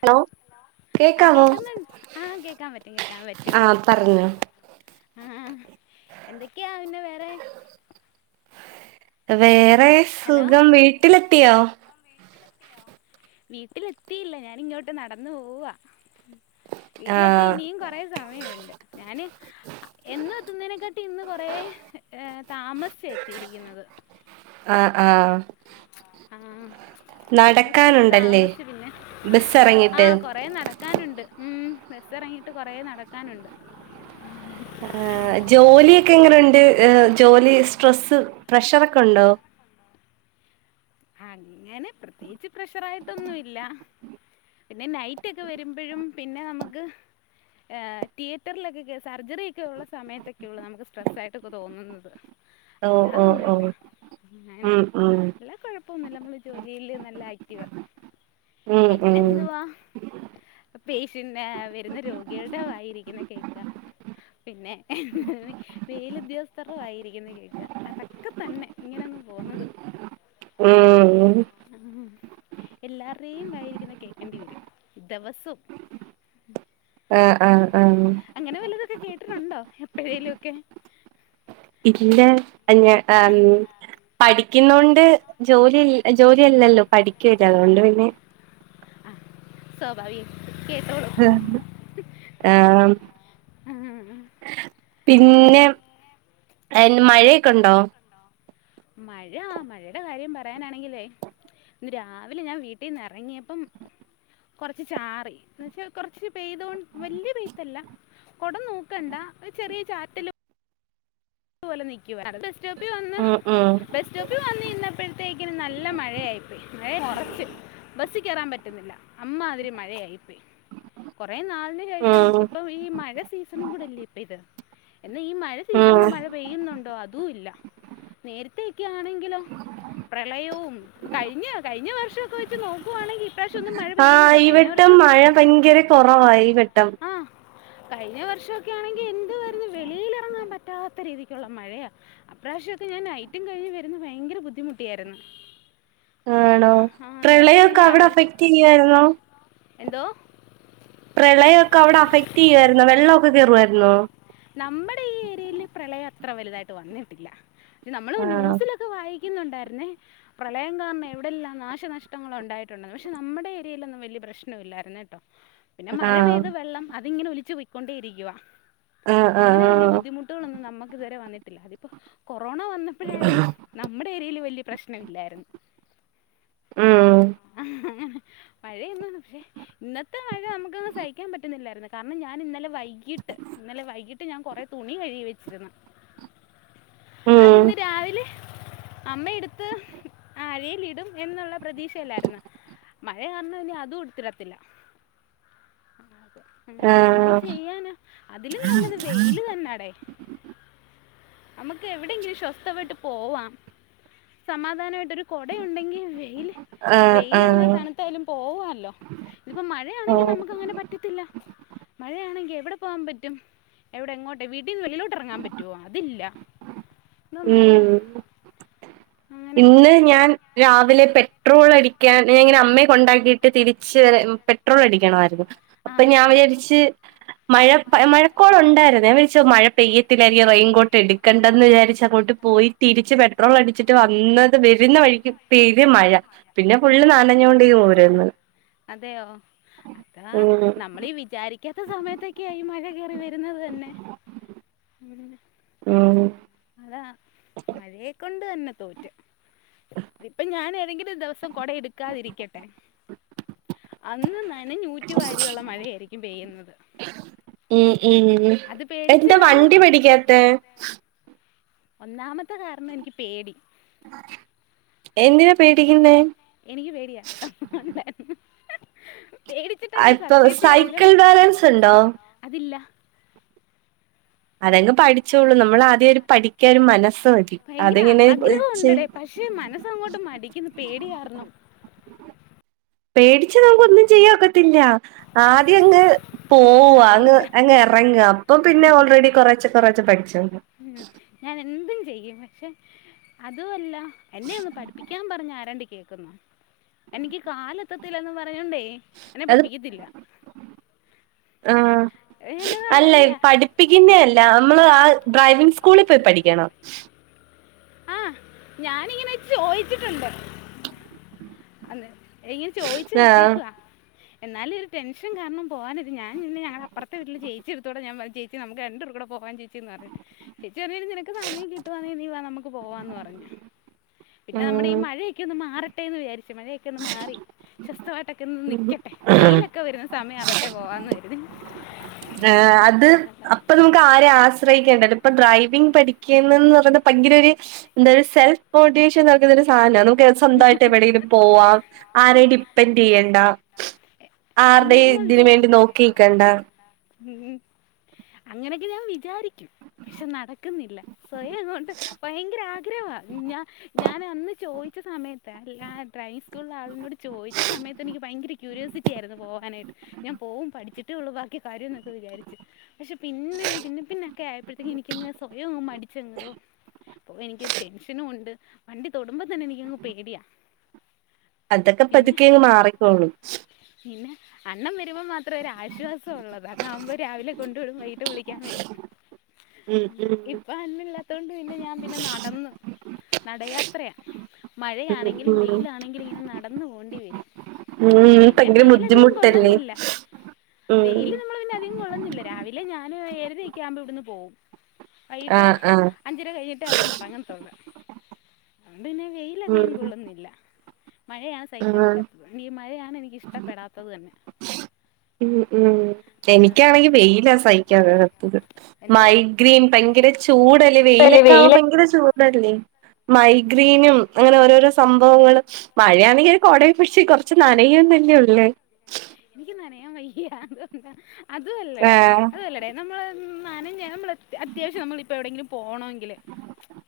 Hello ആ കേക്കാവോ കേക്കുന്നു ആ കേൾക്കാൻ പറ്റും കേക്കാൻ പറ്റും ആ പറഞ്ഞോ ആ എന്തൊക്കെയാ പിന്നെ വേറെ വേറെ ഹലോ സുഖം വീട്ടിലെത്തിയോ വീട്ടിലെത്തിയില്ല ഞാനിങ്ങോട്ട് നടന്നു പോവാ ആ വീട്ടിലെത്തി ഇനിയും കൊറെേ സമയമുണ്ട് ഞാന് എന്നും എത്തുന്നതിനെക്കാട്ടി ഇന്ന് കൊറെ ഏ താമസിച്ച എത്തിയിരിക്കുന്നത് ആ ആ ആ കൊറച്ച് നടക്കാനുണ്ടല്ലേ താമസിചു പിന്നെ ബസ് ആ ഇറങ്ങിട്ട് കൊറ നടക്കാനുണ്ട് ഉം ബസ്സ് ഇറങ്ങിട്ട് കൊറ നടക്കാനുണ്ട് ആ ജോലിയൊക്കെ എങ്ങനെുണ്ട് ജോലി സ്ട്രെസ്സ് പ്രഷർൊക്കെ ഉണ്ടോ അങ്ങനെ പ്രത്യേകിച്ച് പ്രഷറ ആയിട്ടൊന്നുംല്ല പിന്നെ നൈറ്റ് ഒക്കെ വരുമ്പോഴും പിന്നെ നമുക്ക് ആ തിയേറ്ററിലൊക്കെ സർജറിക്കെ ഉള്ള സമയത്തൊക്കെ ഉള്ളൂ നമുക്ക് സ്ട്രെസ് ആയിട്ട്ക്കെ തോന്നുന്നത് ഓ ഓ ഓ അല്ലാതൊന്നുംല്ല അങ്ങെ ഉം ഉം അല്ല കുഴപ്പ ഇപ്പൊന്ന നമ്മള് ജോലിയില് നല്ല ആക്റ്റീവാ ഉം പിന്നെ ഉം എന്തുവാ പേഷ്യന് വരുന്ന രോഗികളുടെ വായിരിക്കുന്ന കേക്കാ പിന്നെ മേലുദ്യോഗസ്ഥരുടെ വായിരിക്കുന്ന കേൾക്ക അതൊക്കെ തന്നെ ഇങ്ങനെ പോന്നത് ഉം എല്ലാവരുേയും ആയിരിക്കുന്ന കേൾക്കേണ്ടി വരും ദിവസവും ആ ആ ആ അങ്ങനെ വലുതൊക്കെ കേട്ടിട്ടുണ്ടോ എപ്പോഴേലും ഒക്കെ ഇല്ല അ പടി ഠിക്കുന്നൊണ്ട് ജോലി ജോലി അല്ലല്ലോ പഠിക്കുവല്ല അതുകൊണ്ട് പിന്നെ ആ സ്വഭാവിക കേ ആ ഉം അതാ പിന്നെ മഴയൊക്കെ ഉണ്ടോ മഴ ആ മഴയുടെ കാര്യം പറയാനാണെങ്കിലേ ഇന്ന് രാവിലെ ഞാൻ വീട്ടിൽന്ന് ഇറങ്ങിയപ്പം കൊറച്ച് ചാറി എന്ന വെച്ചാ കൊറച്ച് പെയ്തൊണ്ട് വലിയ പെയ്ത്തല്ല കൊടം നോക്കണ്ട ചെറിയ ചാറ്റിലും പലെ നിക്കുവായിരുന്ന ഉം ഉം ബസ് സ്റ്റോപ്പിൽ വന്ന് ഇന്നപ്പോഴത്തേക്കിന് നല്ല മഴയായി പോയി മഴയങ്ങ് ഉറച്ച് റ പറ്റുന്നുല്ല അമ്മതിരി മഴയയി പോയി [unintelligible] നാലിന് ശേഷം ഉം ഇപ്പൊ ഈ മഴ സീസണും കൂടെല്ലേ ഇപ്പൊ ഇത് എന്നാ ഈ മഴ ഉം സീസണില് മഴ പെയ്യുന്നുണ്ടോ അതും ഇല്ല നേരത്ത ക്കെയണെങ്കിലോ പ്രളയവും കഴിഞ്ഞ കഴിഞ്ഞ വർഷംക്കെ വെച്ച് നോക്കുവാണെങ്കിൽ ഇപ്രാവശ്യം ഒന്നും മഴ പെയ്യുന്നില്ല ആ് കഴിഞ്ഞ ഇവിട്ടം വർഷം മഴ ഭയങ്കര കുറ ആ കഴിഞ്ഞ വർഷംക്കെ ആണെങ്കിൽ എന്ത് വുന്ന വെളിൽ ഇറങ്ങാൻ പ പറ്റാത്ത രീതി ക്കുള്ള മഴയാ അപ്രാവശ്യക്ക ഞാൻ നൈറ്റും കഴിഞ്ഞ് വരുന്ന ഭയങ്കര ബുദ്ധിമുട്ടിയായിരുന്നു ആണോ ആ നൈറ്റ് പ്രളയമക്കെ കഴിഞ്ഞ് അവിടെ രാവിലെ അഫക്ട് ചെയ്യായിരുന്നോ എന്തോ പ്രളയൊക്കെ അവിടെ അഫക്ട് ചെയ്യുാരുന്നോ വെള്ളമൊക്കെ കേയറുവായിുന്ന നമ്മുടെ ഈ ഏരിയൽ പ്രളയം അത്ര വലുതായിട്ട് വന്നിട്ടില്ല നമ്മള് ആഹ് ന്യൂസിലൊക്കെ വായി പുന്നുണ്ടായിരുന്നേ പ്രളയം കാരണം എവിടെയെല്ലാം നാശനഷ്ടങ്ങള ഉണ്ടായിട്ടുണ്ടായിെന്ന് പക്ഷെ നമ്മുടെ ഏയയിലൽൊന്നും വലിയ പ്രശ്ന ഇല്ലായിരുന്ന കേട്ടോ പിന്നെ മഴ ആഹ് പെയ്ത വെള്ളം അതിങ്ങനെ ഒലിിച്ചച്ച് പോൊയിക്കൊണ്ടേ ഇരിക്കുവ ആഹ് അങ്ങനെ വലിയ ആഹ് ബുദ്ധിമുട്ടുകളൊന്നും നമ്മുക്ക് ഇതുവരെ വന്നിട്ടില്ല അതിപ്പോ കൊറോണ വന്നപ്പോഴായാലും നമ്മുടെ ഏരിയയില് വലിയ പ്രശ്നമില്ലായിരുന്നു ഉം ആ മഴയൊന്നാണ് പക്ഷെ ഇന്നത്തെ മഴ നമുക്ക്ന്ന് സഹിക്കാൻ പറ്റുന്നില്ലായിരുന്നു കാരണം ഞാൻ ഇന്നലെ വൈകിട്ട് ഇന്നലെ വൈകിട്ട് ഞാൻ കൊറെ തുണി കഴുകി വെച്ചിന്ന് ഉം അതിന്ന് രാവിലെ അമ്മ എടുത്ത് അരൽ ഇടും എന്നുള്ള പ്രതീക്ഷല്ലായിരുന്നു മഴ കാരണംനി അതും എടുത്തിടത്തില്ല അത അങ്ങനെ എന്തതു ആഹ് ചെയ്യാനോ അതിലും നല്ലത് വെയില് തന്നെടേ നമുക്ക് എവിടെയെങ്കിലും ശ്വസ്ഥതമായിട്ട് പോവാം സമാധാനമായിട്ടരു കൊട ഉണ്ടെങ്കിൽ വെൽ ആഹ് വെയില ഇന്ന് ആഹ് തനുത്തായാലും പോവല്ലോ ഇതിപ്പോ മഴയാണെങ്കി ഓഹ് നമുക്ക് അങ്ങനെ പറ്റത്തില്ല മഴയാണെങ്കിൽ എവിടെ പോകാൻ പറ്റും എവിടെ എങ്ങോട്ടെ വീട്ടീന്ന് വളിലോട്ട് ഇറങ്ങാൻ പറ്റുവോ അതില്ല എന്തോ മഴയാ ഉം അങ്ങനെ ഇന്ന് ഞാൻ രാവിലെ പെട്രോൾ അടിക്കാൻ ഞാൻ ഇങ്ങനെ അമ്മയെ കൊണ്ടാക്കിയിട്ട് തിരിച്ച് വ പെട്രോൾ അടിക്കണമായിരുന്നു ആ അപ്പൊ ഞാൻ വിചാരിച്ച് മഴ മഴക്കോളം ഉണ്ടായിരുന്നേ വിച്ച മഴ പെയ്യത്തിായിരിക്കാം റെയിൻകോട്ട് എടുക്കേണ്ടന്ന് വിചാരിച്ച അങ്ങോട്ട് പോയി തിരിച്ച് പെട്രോൾ അടിച്ചിട്ട് വന്നത് വരുന്ന വഴിക്ക് പെയ്യയ മഴ പിന്നെ ഫുള്ള് ആ നാലഞ്ഞ കൊണ്ടേും രന്ന് അതെയോ ഉ മിക്കത്ത സമയത്തൊക്കെയായിഈ മഴ കയറി വരുന്നത് തന്നെ ആഹ [unintelligible] അതാ മഴയെ കൊണ്ട് തന്നെ തോറ്റ ഇപ്പൊ ഞാൻ ഏതെങ്കിലും ദിവസം കൊട എടുക്കാതിരിക്കട്ടെ അന്ന്ന്നന്നെ നൂറ്റ വാരിയുള്ള മഴയായിരിക്കും പെയ്യുന്നത് ഉ ഉം അത് പേടിച്ച് എന്താ കാരണം വണ്ടി പിേടിക്കാത്ത ഒന്നാമത്തെ കാരണം എനിക്ക് പേടി എന്തിനതിനാ പേടിക്കുന്ന എനിക്ക് പേടിയാ പേടിച്ചിട്ടാ ഞാൻ ഇപ്പൊ സത്യത്തി ആയാലും സൈക്കിൾ ബാലൻസ് ഉണ്ടോ അതില്ല അതെങ്ങ് പഠിച്ചോളു നമ്മൾ ആദ്യംര് പഠിക്കാ ഒരു മനസ്സ മതി ഭയങ്കര അതെങ്ങനെ ആഗ്രഹം ഉണ്ടടേ പക്ഷേ മനസ്സങ്ങോട്ട് മടിക്കുന്ന പേട കാരണം പേടച്ച് നമുക്ക് ഒന്നും ചെയ്യക്കത്തില്ല ആദ്യ അങ് പോവ അതാ അങ്ങ് പേടിച്ച അങ്ങ് ഇറങ്ങുവ അപ്പൊ പിന്നെ ഓൾറെഡി കൊറച്ച കൊറച്ച പഠിച്ചണ്ട് ഉം. ഞാൻ എന്തും ചെയ്യും പക്ഷെ അതുമല്ല എന്നെ ഒന്ന് പഠിപ്പിക്കാൻ പറഞ്ഞഞ് ആരാണ്ട് കേൾക്കുന്നു എനിക്ക് കാലത്തത്തിന്ന് പറഞ്ഞോണ്ടേ എന്നെ പഠിപ്പിക്കത്തില്ല ആ എന്നോട് അല്ല പറയുന്നയാ പഠിപ്പിക്കുന്നേ അല്ല നമ്മള് ആ ഡ്രൈവിങ് സ്കൂളിൽ പോയി പഠിക്കണംോ ആഹ ഞാനിങ്ങനെ ചോദിച്ചിട്ടുണ്ട് അ എങ്ങനെ ചോയിിച്ചു ആഹ് വെച്ചേക്കവാ എന്നാല ഒരു ടെൻഷ കാരണം പോകാനത് ഞൻ ഞൾ അപ്പറത്തെ വീട്ട ജയിച്ച എടുത്തൂടെ ഞാ ജയിച്ച നമക്ക് രണ്ടൂ കൂ പോകാൻ ജ ചച്ചി പറ ചേച്ചി പറ നിനക്ക് സമയം കിട്ടുവാന്നീ വ നമുക്ക് പോവാന്ന് പറഞ്ഞു പിന്നെ നമ്മുടെ ഈ ഉം മഴയൊക്കെ ഒന്ന് മാറെ പച്ചിമഴയൊക്കെ ഒന്ന് മാറി ശവസ്തമായിട്ടൊക്കെ ഒന്ന് നിക്കട്ടെ ആഹ് വെയിലൊക്കെ വരുന്ന സമയം ആവട്ടെ പോവാന്ന് വരുന്നു അത് അപ്പൊ നമുക്ക് ആര ആശ്രയിക്കേണ്ടല്ല ഇപ്പൊ ഡ്രൈവിങ് പഠിക്കന്ന് പറഞ്ഞ ഭയങ്കര ഒരു എന്ത സെൽഫ് മോട്ടിവേഷൻ നുന്ന ഒരു സാധനണ സ്വന്തമായിട്ട് എവിടെങ്കിലും പോവാം ആരേ ഡിപ്പെെൻഡ് ചെയ്യണ്ട ആരുടെ അങ്ങനെയൊക്കെ എന്തിനു വേണ്ടി നോക്കി നിക്കണ്ട ഉ അങ്ങനെയൊക്കെ ഞാൻ വിചാരിക്ക പക്ഷെ നടക്കുന്നില്ല സ്വയംണ്ട് ഭയങ്കര ആഗ്രഹവാ അത അന്ന് ചോദിച്ച സമയത്ത് അല്ല ഡ്രൈസ് സ്ക്ക ഉ ആളിനോട് ചോദിച്ച സമയത്ത് എനിക്ക് ഭയങ്കരക്യരിയോസിറ്റി ആയിരുന്നു പോകാനായിട്ട് ഞാൻ പോകവും പഠ വച്ചിട്ടേള്ളൂ ബാക്കി കാര്യം എന്നൊക്കെ വിചാരിച്ച് പക്ഷ പിന്നെ പിന്നെ പിന്നെ ഒക്കെ ആയപ്പോഴത്തേക്കും എനിക്ക സ്വയം മ അ എനിക്ക് ടെൻഷനും ഉണ്ട് വണ്ടി തൊടുമ്പോ തന്നെക്ക് എങ്ങ പോയി കിടിയ അതൊക്കെ പതുക്കെങ്ങ് മാറിക്കോളൂ പിന്നെ അണ്ണൻ വരുമ്പോൾ മാത്രമേ ഒരു ആശ്വാസം ഉള്ളത് അത് ആവുമ്പോൾ രാവിലെ കൊണ്ട വിടും വൈകിട്ട് വിളിക്കാൻ വരും ഉം ഉം ഇപ്പൊ അന്നില്ലാത്തൊണ്ട് പിന്നെ ഞാൻ പിന്നെ നടന്നു നടയാത്രയാ ഉം മഴയാണെങ്കിലും ഉം വെയിലാണെങ്കിലും ഇങ്ങനെ നടന്ന പോണ്ടി വരും ഉം പിന്നെ ഭയങ്കര ബുദ്ധിമുട്ടല്ലേ ഉം വെയില് നമ്മള് പിന്നെ അധികം കൊള്ളന്നില്ല രാവിലെ ഞാന്ൻ ഏഴര ആുമ്പോ ഇവിടുന്ന് പോകവും വൈകിട്ട് ആഹ് ആഹ് അഞ്ചര കഴിഞ്ഞിട്ട് അവിടെന്ന് ഇറങ്ങത്തുള്ളൂ അതിനെ വെയിലധികം ഉം കൊള്ളുന്നില്ല മഴയാണ് സഹിക്കാൻ ആഹ് പറ്റാത്തത് ഈ മഴയാണ് എനിക്കിഷ്ടപ്പെടാത്തത് തന്നെ ഉ ഉം അതാണ് എനിക്കാണെങ്കി വെയില സഹിക്കാൻത്തത് എന്തോ മൈഗ്രീൻ ഭ ഭയങ്കര ചൂടല്ലേ വെയിലൊക്കെ ആ വെയിൽ ഭയങ്കര ചൂ ല്ല മൈഗ്രെനും അങ്ങനെ ഓരോരോ സംഭവങ്ങളും മഴ എനിക്ക ഒരു കോട പക്ഷി കുറച്ച് നനയന്ന തന്നെയ ഉള്ളേ എനിക്ക് നനയാൻ വയ്യ അത എന്താ അതല്ല ആഹ് അതല്ലടേ നമ്മള് മ നാന ഞാ നമ്മൾ അത്യാവശ്യം നമ്മിപ്പോൾ എവിടെെങ്കിലും പോവും പോണെങ്കില്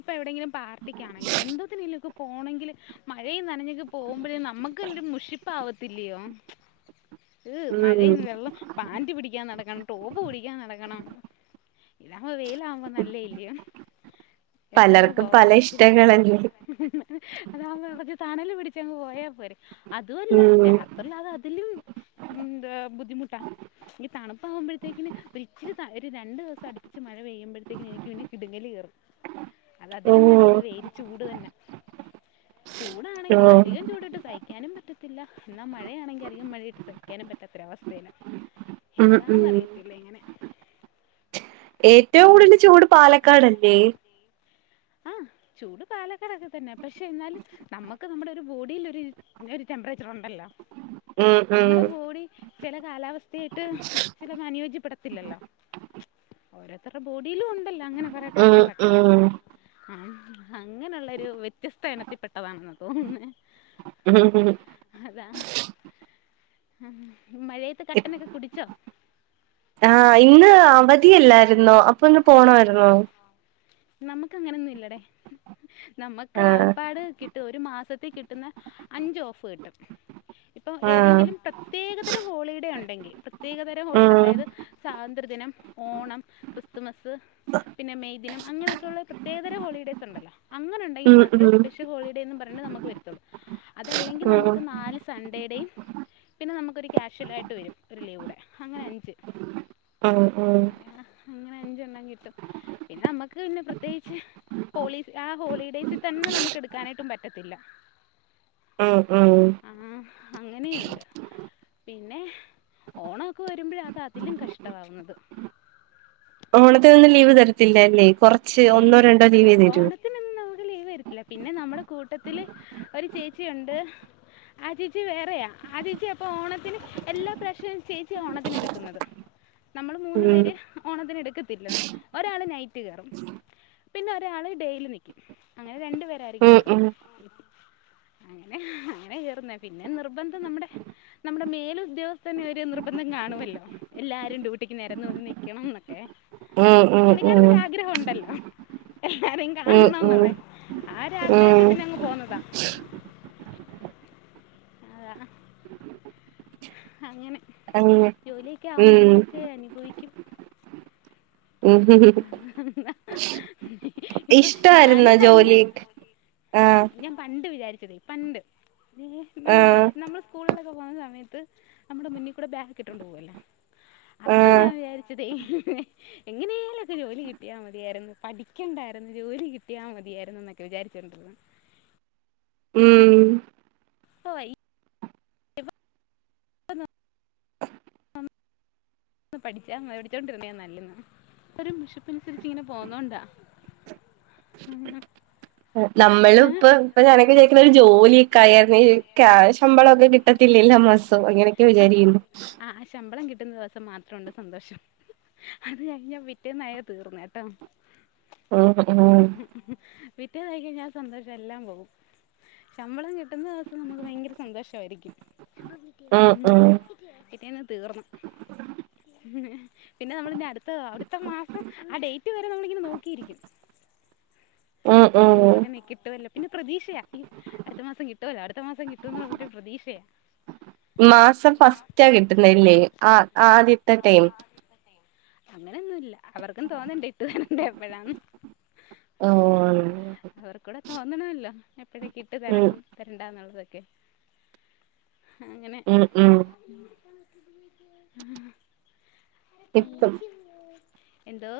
ഇപ്പൊ എവിടെെങ്കിലും പാർട്ടിക്കാണെങ്കിൽ എന്തോനിലും പോണെങ്കില് മഴയും നനഞ്ഞക്ക് പോകുമ്പോഴേ നമുക്ക് എ മുഷിപ്പ ആാവത്തില്ലയോ ഏ് ഉം മഴന്ന് വെള്ളം പാന്റ് പിടിക്കാൻ നടക്കണം ടോപ്പ് പിടിക്കാൻ നടക്കണം ഓ വെയില ആവുമ്പോ നല്ല ഇല് ങ് പലർക്കും പല പോവാല്ലേ ഇച്ചിരി ഇഷ്ടങ്ങളല്ലേ അതാകുമ്പോ ഇച്ചിരി തണലും പിടിച്ചു ച്ച ങ് പോയാൽ പോരെ അതുമല്ല ഉം രാത്രില്ല അത് അതിലും ഉന്ത ബുദ്ധിമുട്ടാ എനി തണുപ്പാവകുമ്പഴേക്ക് ഒരു ഇച്ചിരി ഒരു രണ്ട് ദിവസം അടുപ്പച്ച് മഴ പെയ്യുമ്പഴേക്കക്ക് എനിക്ക് പിന്നെ കിടുങ്ങങ്കലി അത് അതിലും ഓഹ് നല്ലത് വേര് ചൂട് തന്നെ ചൂടാണെങ്കിൽ ഓഹ് അധികം ചൂടിട്ട് തയ്ക്കാനും പറ്റത്തില്ല എന്നാൽ മഴയാണെങ്കിൽ അധികം മഴ ് സഹിക്കാനും പറ്റാത്തൊരവസ്ഥയിയില ഉം ഉം എന്താെന്ന്റിയത്തില്ല ഇങ്ങനെ ഏറ്റവും ഉം കൂടുതൽ ചൂട് പാലക്കാട്ല്ലേ ഉ ആ ചൂട് പാലക്കാടൊക്കെ തന്നെ പക്ഷെ എന്നാലും നമുക്ക് നമ്മുടെ ഒരു ബോഡിൽ ഒരു ഒരു ടെമ്പറിച്ചർ അല്ല ഉം ഉം നമ്മുടെ ബോഡി ചില കാലാവസ്ഥയായിട്ട് ചില അനുയോജ്യപ്പെടത്തില്ലല്ലോ ഓരോരുത്തരുടെ ബോഡിയിലും ഉണ്ടല്ലോ അങ്ങനെ കൊറെേ ഉം കാര്യങ്ങളൊക്കെ ഉം ആ അങ്ങനെയുള്ളരു വ്യത്യസ്ത ഇനത്തിൽപ്പെെട്ടതാണെന്ന് തോന്നേ ഉ ഉം ഴത്ത് കട്ടനൊക്കെ കുടിച്ചോ ആഹ ഇന്ന് അവധിയല്ലായിന്നോ അപ്പൊ ഒന്ന് പോണമായിുന്നോ നമക്ക് അങ്ങനെൊന്നും ഇല്ലടേ നമ്മുക്ക് ആഹ് ആപ്പാട് കിട്ട ഒരു മാസ ത്തി കിട്ടുന്ന അഞ്ച് ഓഫ് കിട്ടും ഇപ്പം ആഹ് ഏതെങ്കിലും പ്രത്യേക തരം ഹോളിഡേ ഉണ്ടെങ്കി പ്രത്യേകതരം ഹോളിഡെ ഉം അതായത് സ്വതന്ത്ര ദിനം, ഓണം, ക്രിസ് ത് പിന്നെ മെയ് ദിനം അങ്ങനൊക്കെയുള്ള പ്രത്യേകരം ഹോളിഡേയ്സൊണ്ടല്ലോ അങ്ങനെയുണ്ടെങ്കി ഉം ഉം മാത്രെ സ്പെഷ്യൽ ഹോളിഡേന്നും പറഞ്ഞ് നമക്ക് വരുത്തുള്ളൂ അതല്ലെങ്കി ഉം നമുക്ക് നാല് സൺഡേടെയും പിന്നെ നമുക്കൊരു ക്യാഷ്യുവൽ ആയിട്ട് വരും ഒരു ലീവൂടെ അങ്ങനെ അഞ്ച് ഉം ഉം അങ്ങനെ അഞ്ചെണ്ണം കിട്ടും പിന്നെ നമ്മക്ക് പിന്നെ പ്ര - പ്രത്യേകിച്ച് ഹോളി ആ ഹോളിഡേയ്സിൽ തന്നെ നമുക്ക് എടുക്കാനായിട്ടും പറ്റത്തില്ല ആഹ് ആഹ് ആ, അങ്ങനെയുണ്ട് പിന്നെ ഓണമൊക്കെ വരുമ്പഴ അത് അതിലും കഷ്ടമാവുന്നത് ഓണത്തിനൊന്നും ലീവ് തരത്തില്ലല്ലേ കൊറച്ച് ഒന്നോ രണ്ടോ ലീവേ തരൂ ഓണത്തിന് ഒന്നും നമുക്ക് ലീവ് തരുത്തില്ല പിന്നെ- നമ്മുടെ കൂട്ടത്തിൽ ഒരു ചേച്ചിയുണ്ട് ആ ചേച്ചി വേറെയാ ആ ചേച്ചി അപ്പൊ ഓണത്തിന് എല്ലാ പ്രാവശ്യയും ചേച്ചിയാ ഓണത്തിന് എടുക്കുന്നത് നമ്മള് മൂന്നു ഉം പേര് ഓണത്തിന് എടുക്കത്തില്ല ഒരാള് നൈറ്റ്- പിന്നെ ഒരാള് ഡെയിലി നിൽക്കും അങ്ങനെ രണ്ടു പേരായിരിക്കും ഉം കേറുന്നെ ഉം അങ്ങനെ അങ്ങനെ കേറുന്നേ പിന്നെ നിർബന്ധം നമ്മുടെ- നമ്മുടെ മേൽ ഉദ്യോഗസ്ഥന് ഒരു നിർബന്ധം കാണുമല്ലോ എല്ലാരും ഡ്യൂട്ടിക്ക് നേരന്ന് വന്ന് നിക്കണം എന്നൊക്കെ ഉം ഉം ഉം ഉം എല്ലാരേും ഉം കാണണയെന്നുള്ളെ ആ ഒരു ആഗ്രഹത്തി ഉം പിന്നെ അങ്ങ് പോന്നതാ [inaudible] ആ ഹ് ഹ അങ്ങനെ അങ്ങനെ ജോലിയൊക്കെ ആകുമ്പോ ഉം ഇങ്ങനെയൊക്കെ അനുഭവിക്കും ഉം ഉം ഹ് ഹു ഇപ്പൊ ഞാനും പണ്ട് ജോലി ആഹ് ഞാൻ പണ്ട് വിചാരി- പണ്ട് നമ്മെ ആഹ് നമ്മള് സ്കൂളിലൊക്കെ പോകുന്ന സമയത്ത് നമ്മുടെ മുന്നിക്കൂടെ ബാഗ് ഒക്കെ ഇട്ടോണ്ട് പോവല്ലോ അപ്പം ആഹ് ഞാൻ വിചാരിച്ചതെ എങ്ങനെയെ - വല്ലോക്കെ ജോലി കിട്ടിയാൽ മതിയായിരുന്നു പഠിക്കേണ്ടായിരുന്നു ജോലി കിട്ടിയാൽ മതിയായിരുന്നു എന്നൊക്കെ വിചാരിച്ചൊണ്ടിരുന്നു [inaudible] ഉം ഇപ്പൊ വൈയ് ഒന് പഠിച്ചാ പടിച്ചോണ്ടിരുന്ന നല്ലെന്ന് ഇരും ബിഷപ്പ് അനുസരിച്ച് ഇങ്ങനെ പോന്നോണ്ടാ നമ്മള ഏ? ഇപ്പ ഇപ്പഴാണങ്കി വിചാരിക്ക്ണ ഒരു ജോലിയൊക്കെയാ ആയായിരുന്നെങ്കി ക്യാ ശമ്പളമൊക്കെ കിട്ട പില്ലല്ല എല്ലാ മാസോം അങ്ങനെയൊക്കെ വിചാരിക്കണ്ട് കിട്ട്ന്ന ദിവസം മാത്രുണ്ട് സന്തോഷം അത് കിഞ്ഞാ പിറ്റേന്നായ തീർന്നേട്ടോ ആഹ് ഉംഹ് പിറ്റേന്നായ്ക്കഴിഞ്ഞാൻ സന്തോഷം എല്ലാം പോകും ശമ്പളം കിട്ടുന്ന ദിവസം നമുക്ക് ഭയങ്കര സന്തോഷമായിരിക്കും ഉം ഉം പിറ്റേന്ന് തീർന്ന് പിന്നെ നമ്മളിന്റെ അടുത്ത അടുത്ത മാസം ആ ഡേറ്റ് വരെ നമ്മളിങ്ങനെ നോക്കിയിരിക്കും ഉം നി ഉം ഒടനെ കിട്ട്വല്ല പിന്നെ പ്രതീക്ഷയാ അടുത്ത മാസം കിട്ടുവല്ലോ അടുത്ത മാസം കിട്ടുംന്ന് പറഞ്ഞിട്ട് പ്രതീക്ഷയാ മാസം ഫസ്റ്റാ കിട്ടുന്നല്ലേ ആ ആദ്യത്തെ ടൈം അതോന്നുംല്ല അവർക്കും തോന്നണ്ടേ ഇട്ട് തരേണ്ട എപ്പഴാന്ന് ഉം അവർ കൂടെ തോന്നണമല്ലോ എപ്പോഴൊക ഇട്ട് ഉം തരണം തരണ്ട എന്നുള്ളതൊക്കെ അങ്ങനെ ഉം ഉം എന്തോ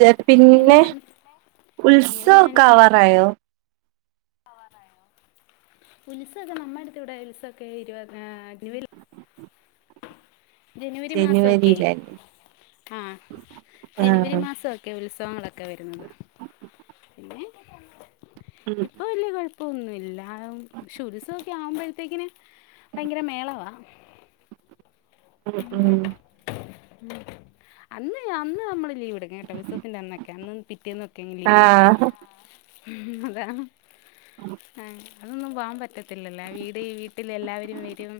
കേ അങ്ങനെ പിന്നെ ഞാൻ ഉത്സവൊക്കെ ആവാറായോ ആവാറായോ ഉത്സവക്കെ നമ്മടുത്ത് ഇവിടെ ഉത്സവൊക്കെ ഇരുപത് അഗ്നി വേ ജനുവരിയിലല്ലെ ആഹ് ജനുവരി മാസൊക്കെ ഉത്സവങ്ങളൊക്കെ വര്ന്നത് പിന്നെ ഉം ഇപ്പൊ വല്യ കൊഴപ്പൊന്നുല്ലാ ഷൊൽസ ആവുമ്പഴത്തേക്കിന്. ഭയങ്കര മേളവ ഉ ഉം അന്ന് അന്ന് നമ്മള് ലീവ് എടുക്കും കേട്ടൊ. ഉൽസസവത്തിന്റെ അന്നൊക്കെ. അന്നും പിറ്റേന്നൊ [unintelligible] ൽ ലീവ് എടുക്കും ആഹ് ഉം അതാണ് ആഹ് അതൊന്നും പോവാ പറ്റത്തില്ലല്ലെ. വീട് വീട്ടിൽ എല്ലാവരും വരും